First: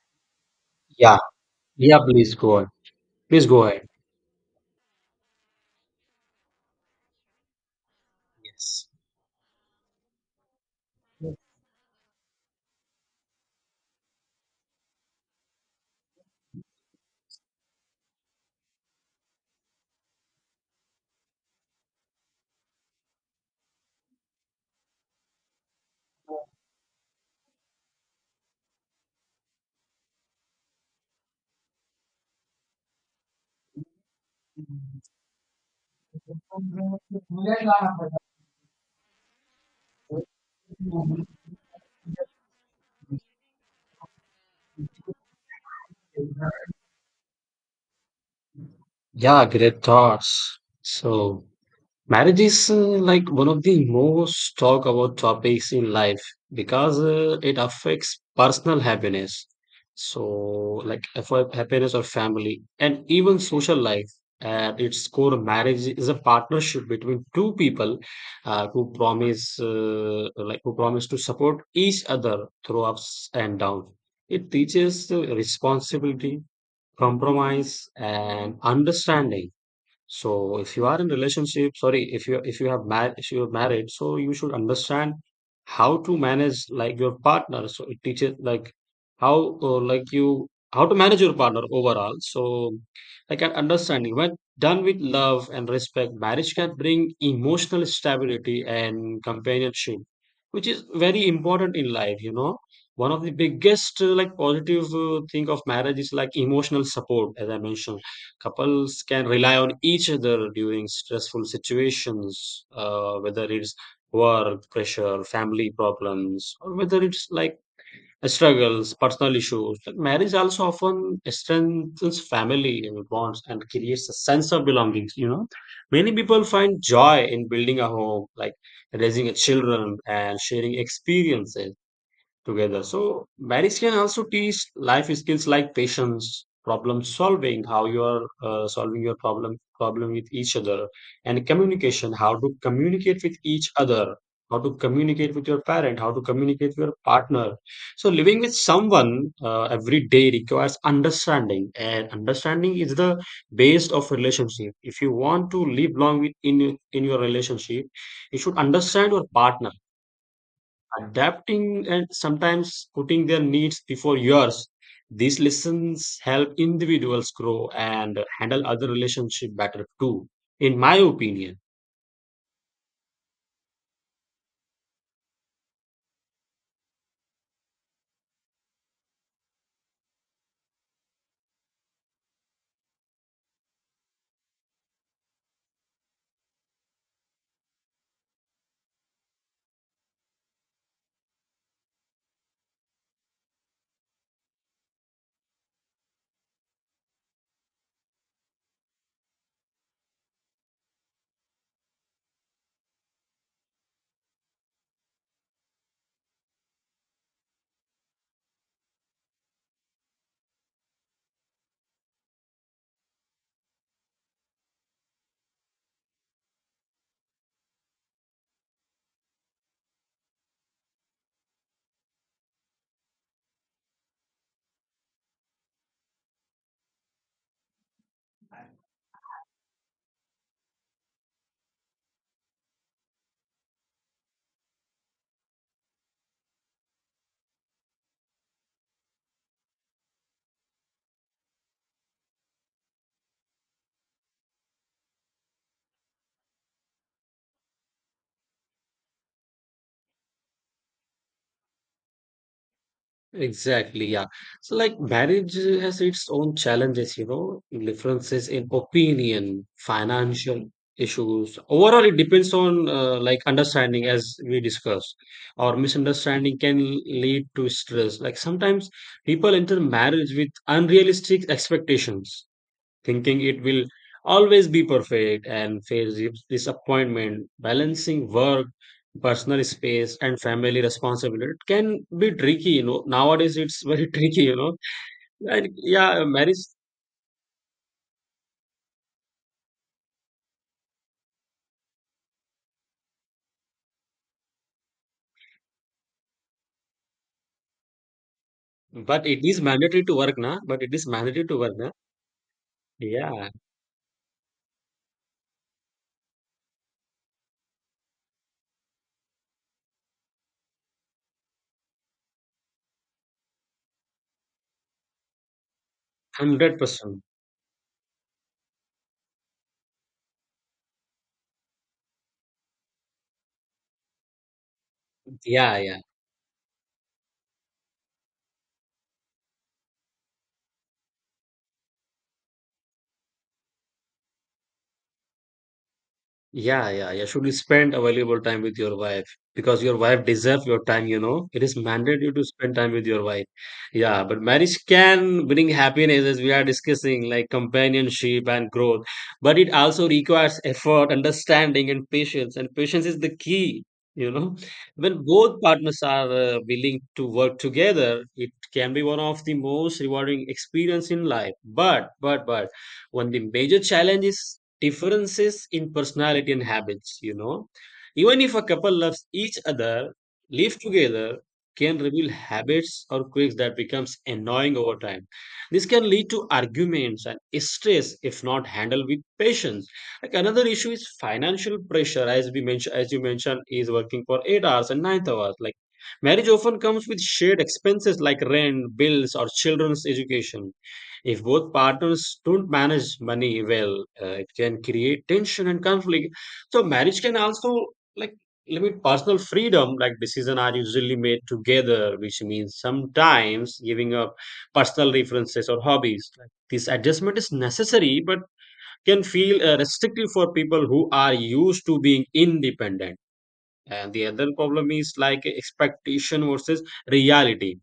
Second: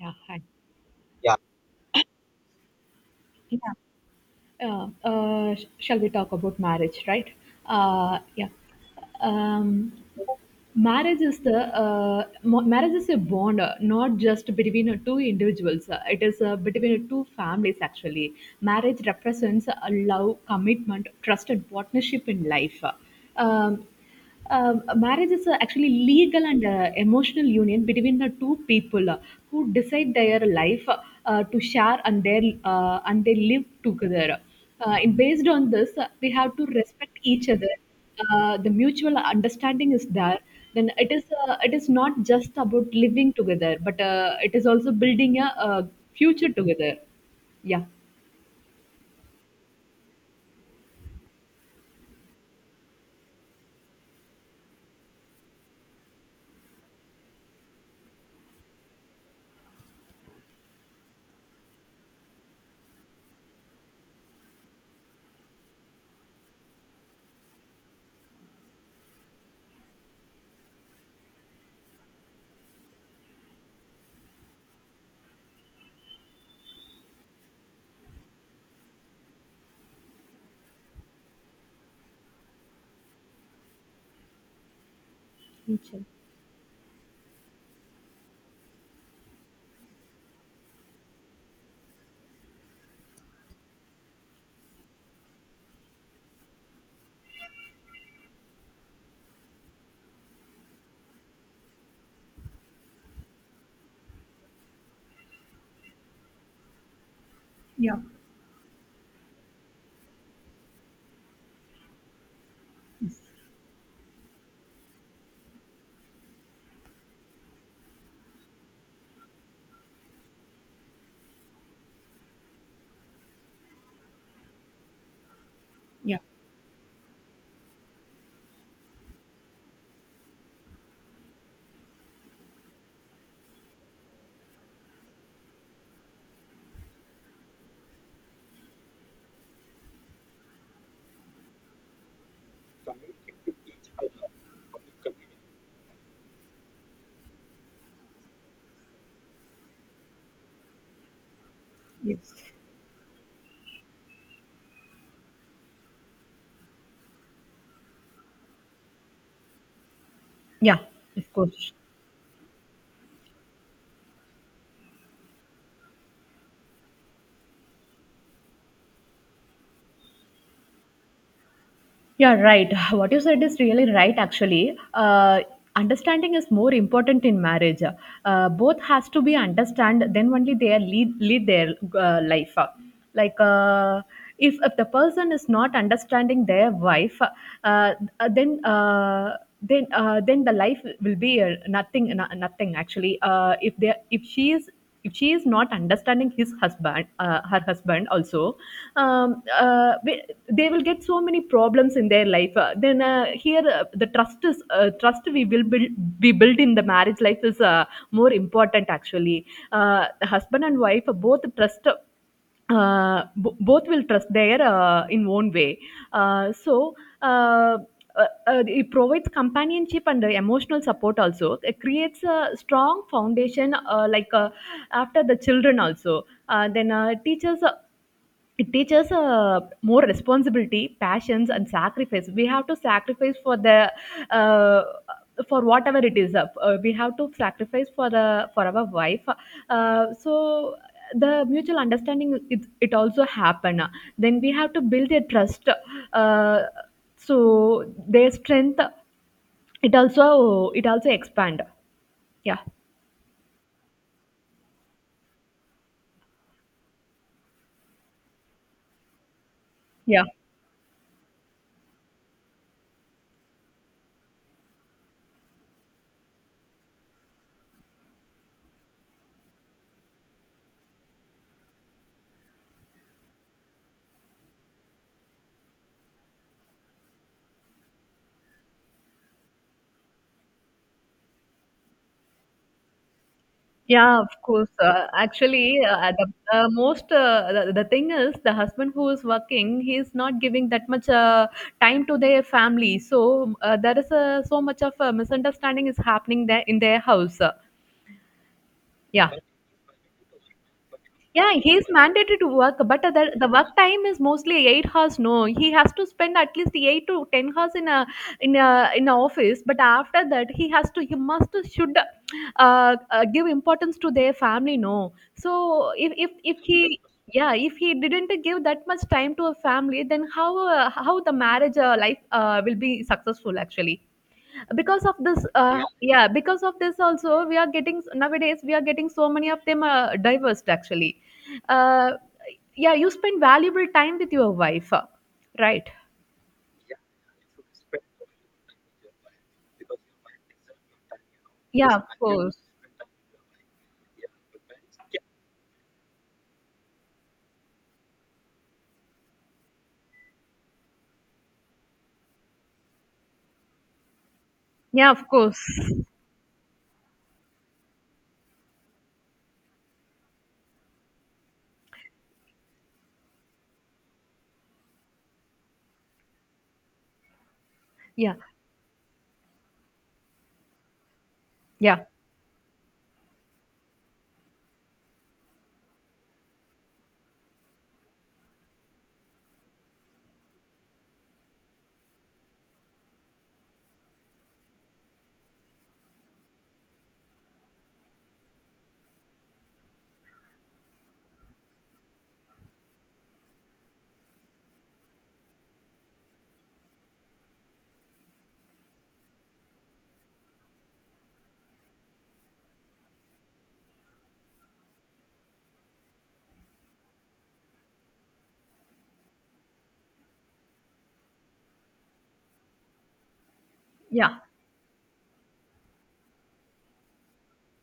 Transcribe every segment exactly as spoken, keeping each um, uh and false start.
Yeah, hi. Yeah. Yeah, please go on. Please go Yeah, ahead. Uh, uh, sh- shall we talk about marriage, right? Uh, yeah. Yes. Um, Marriage is the uh, mo- marriage is a bond, uh, not just between uh, two individuals. Uh, it is uh, between uh, two families actually. Marriage represents a love, commitment, trust, and partnership in life. Uh, Um, um, Marriage is a actually legal and uh, emotional union between the two people uh, who decide their life uh, to share and their uh, and they live together. Uh, and based on this, uh, we have to respect each other. Uh, the mutual understanding is there. Then it is uh, it is not just about living together, but uh, it is also building a, uh future together. Yeah. Yeah, great thoughts. So marriage is uh, like one of the most talked about topics in life because uh, it affects personal happiness. So, like for happiness or family and even social life. At its core, marriage is a partnership between two people uh, who promise, uh, like who promise to support each other through ups and downs. It teaches uh, responsibility, compromise, and understanding. So if you are in relationship, sorry, if you if you have married, if you are married, so you should understand how Future. to manage like your partner. So it teaches like how uh, like you how to manage your partner overall. So like an understanding, when done with love and respect, marriage can bring emotional stability and companionship, which is very important in life. You know, one of the biggest uh, like positive uh, thing of marriage is like emotional support, as I Yeah. mentioned. Couples can rely on each other during stressful situations, uh, Yes. whether it's work, pressure, family problems, or whether it's like uh, struggles, personal issues. Like marriage also often strengthens family and bonds and creates a sense of belonging. You know, many Yeah. people find joy in building a home, like raising a children and sharing experiences together. So marriage can also teach life skills like patience, problem solving, how you are uh, solving your problem problem with each other, and communication, how to communicate with each other, how to communicate with your parent, how to communicate with your partner. So living with someone uh, every day requires understanding, and Yes. understanding is the base of relationship. If you want to live long with in in your relationship, you should understand your partner, Yeah. Of course. adapting and sometimes putting their needs before yours. These lessons help individuals grow and handle other relationship better too, in my opinion. Yeah, right. What you said is really right, actually. Uh, understanding is more important in marriage. Uh, both has to be understand, then only they are lead, lead their uh, life. Like, uh, if, if the person is not understanding their wife, uh, uh, then uh, then uh, then the life will be uh, nothing no- nothing actually. Uh, if they if she is if she is not understanding his husband uh, her husband also um, uh, we- they will get so many problems in their life uh, then uh, here uh, the trust is uh, trust we will build we build in the marriage life is uh, more important actually uh, the husband and wife both trust uh, b- both will trust their uh, in own way uh, so uh, uh, uh, it provides companionship and uh, emotional support also it creates a strong foundation uh, like uh, after the children also uh, then uh, teachers uh, it teaches uh, more responsibility passions and sacrifice we have to sacrifice for the uh, for whatever it is uh, we have to sacrifice for the for our wife uh, so the mutual understanding it, it also happen then we have to build a trust uh, so their strength it also it also expand yeah Exactly, yeah. So, like, marriage has its own challenges, you know, differences in opinion, yeah. financial issues. Overall, it depends on uh, like understanding, as we discussed, or misunderstanding can lead to stress. Like, sometimes people enter marriage with unrealistic expectations, thinking it will always be perfect, and face dis- disappointment balancing work, personal space, and family responsibility. It can be tricky, you know, nowadays it's very Yeah, of tricky, you course. know, Uh, and actually, uh, yeah, The marriage. uh, most uh, the, the thing is the husband who is working, he is not giving that much uh, time to their family. So uh, there is uh, so much of a misunderstanding is happening there in their house. Uh, but Yeah. it is mandatory to work na. But it is mandatory Yeah, to work he's na. mandated to work, but the, the Yeah. work time is mostly eight hours. No, he has to spend at least eight to ten hours in a in a in a office. But after that, he has to he must should uh, uh, give importance to their family. No, so if if if he one hundred percent. yeah if he didn't give that much time to a family, then how uh, how the marriage uh, life uh, will be successful actually because of this Yeah. Uh, yeah. yeah yeah because of this also we are getting nowadays we are getting so many of them uh, divorced actually uh, yeah you spend valuable time with your wife uh, right. Yeah, yeah, yeah. Should you spend available time with your wife, because your wife deserves your time, you know. It is Yeah, of mandatory to course. spend time with your wife. Yeah, but marriage can bring happiness as we are discussing, like companionship and growth. But it also requires effort, understanding, and patience. And patience is the key, you know. Yeah, When of both course. partners are uh, willing to work together, it can be one of the most rewarding experience in life. But, but, but, one of the major challenges, differences in personality and habits, you know, Yeah, even if a couple loves each other, live together, can yeah, reveal habits or quirks that becomes annoying over time. This can lead to arguments and stress if not handled with patience. Like another issue is financial pressure, as we mentioned, as you mentioned, is working for eight hours and nine hours. Like marriage often comes with shared expenses like rent, bills, or children's education. If both partners don't manage money well, uh, it can create tension and conflict. So marriage can also like limit personal freedom. Like decisions are usually made together, which means sometimes giving up personal references or hobbies. Like, this adjustment is necessary, but can feel uh, restrictive for people who are used to being independent. And the yeah. other problem is like expectation versus reality.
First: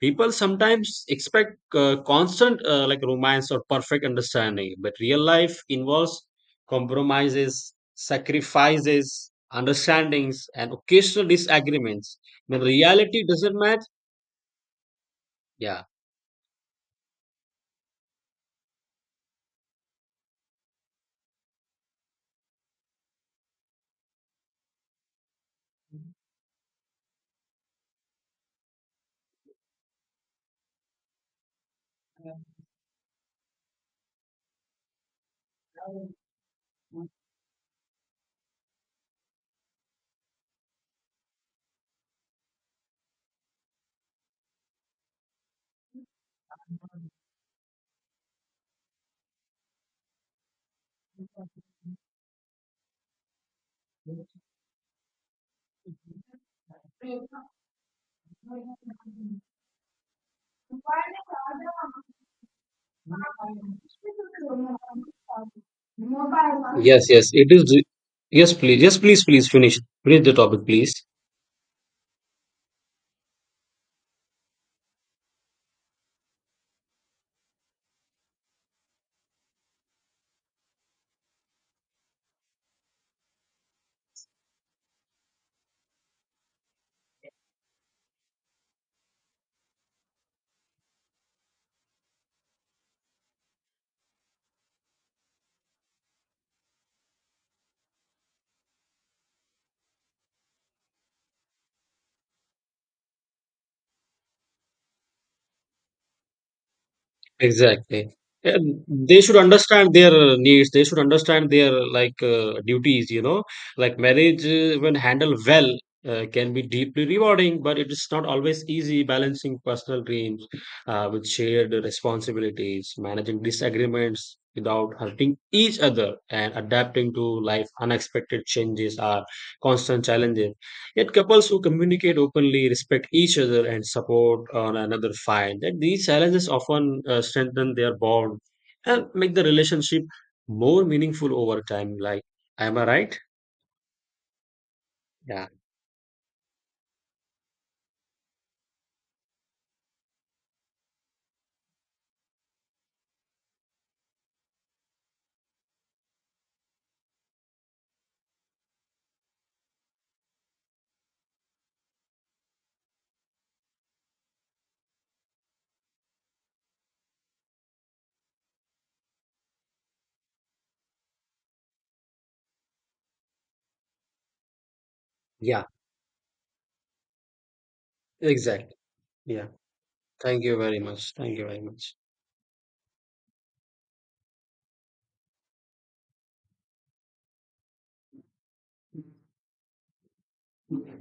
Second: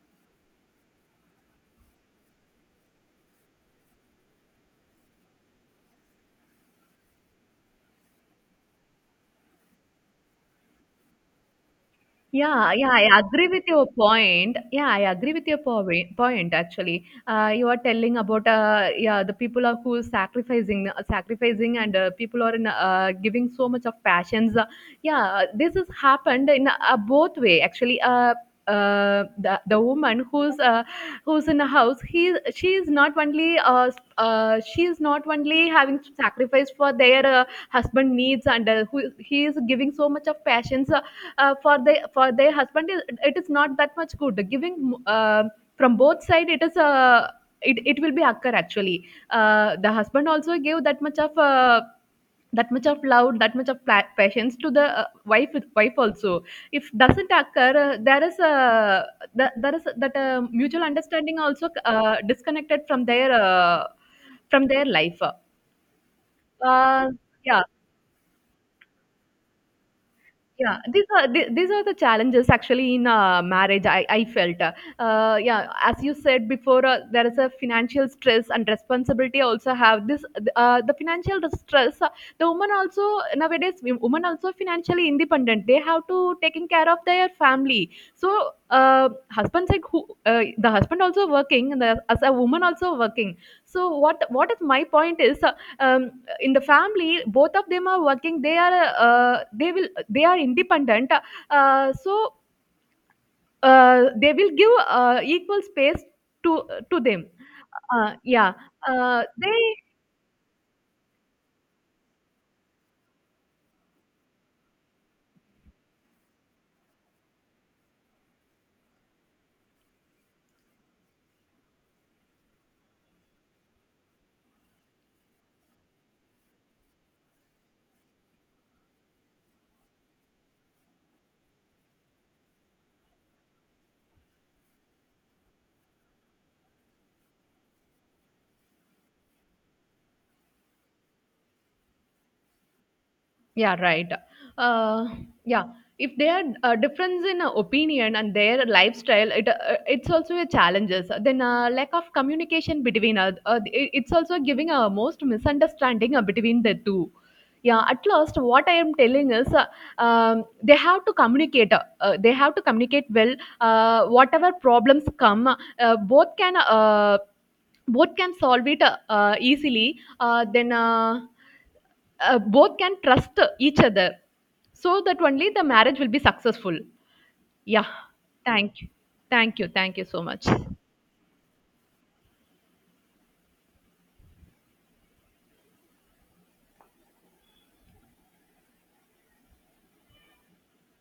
People sometimes expect uh, constant uh, like romance or perfect understanding, but real life involves compromises, sacrifices, understandings, and occasional disagreements. When Yeah, yeah, I reality agree doesn't with match, your point. Yeah, I agree with your yeah. point. Point actually, uh, you are telling about uh, yeah the people are who is sacrificing, uh, sacrificing, and uh, people are in, uh, giving so much of passions. Uh, yeah, this has happened in uh, both way actually. Uh, uh, the the woman who's uh, who's in a house, he she is not only uh, uh, she is not only having sacrifice for their uh, husband needs, and uh, who he is giving so much of passions uh, uh, for the for their husband is it is not that much good giving uh, from both side it is a it, it will be occur actually uh, the husband also gave that much of uh, that much of love that much of pla- patience to the uh, wife wife also if doesn't occur uh, there is a th- there is that uh, mutual understanding also uh, disconnected from their uh, from their life Yes, uh, yes, it yeah. is. Yes, please. Yes, please, please finish. Finish the topic, Yeah, please. these are the- these are the challenges actually in uh, marriage. I I felt, uh, uh, yeah, as you said before, uh, there is a financial stress and responsibility. Also have this uh, the financial stress. Uh, the woman also nowadays wo- women also financially independent. They have to taking care of their family. So uh, husbands like who uh, the husband also working and the, as a woman also working. So what what is my point is. Uh, um, in the family both of them are working they are uh, they will they are independent uh, so uh, they will give uh, equal space to to them uh, Exactly. yeah And they uh, should they. understand their needs. They should understand their like uh, duties. You know, like marriage uh, when handled well uh, can be deeply rewarding, but it is not always easy balancing personal dreams uh, with shared responsibilities, managing disagreements without hurting each other, and adapting to life unexpected changes are constant challenges. Yet couples who communicate openly, respect each other, and support one another find that these challenges often uh, strengthen their bond and make the relationship more meaningful over time. Like, am I right? Yeah, right. Uh, Yeah, yeah, if there are uh, difference in uh, opinion and their lifestyle, it uh, it's also a challenges. Then uh, lack of communication between us, uh, it- it's also giving a most misunderstanding uh, between the two. Yeah, at last, what I am telling is, uh, um, they have to communicate. Uh, uh, they have to communicate well. Uh, whatever problems come, uh, both can uh, both can solve it uh, uh, easily. Uh, then. Uh, uh, both can trust each other so that only the yeah, marriage will be successful. Yeah, exactly. thank you, Yeah, thank you, thank you so thank much. you very much. Thank you very much.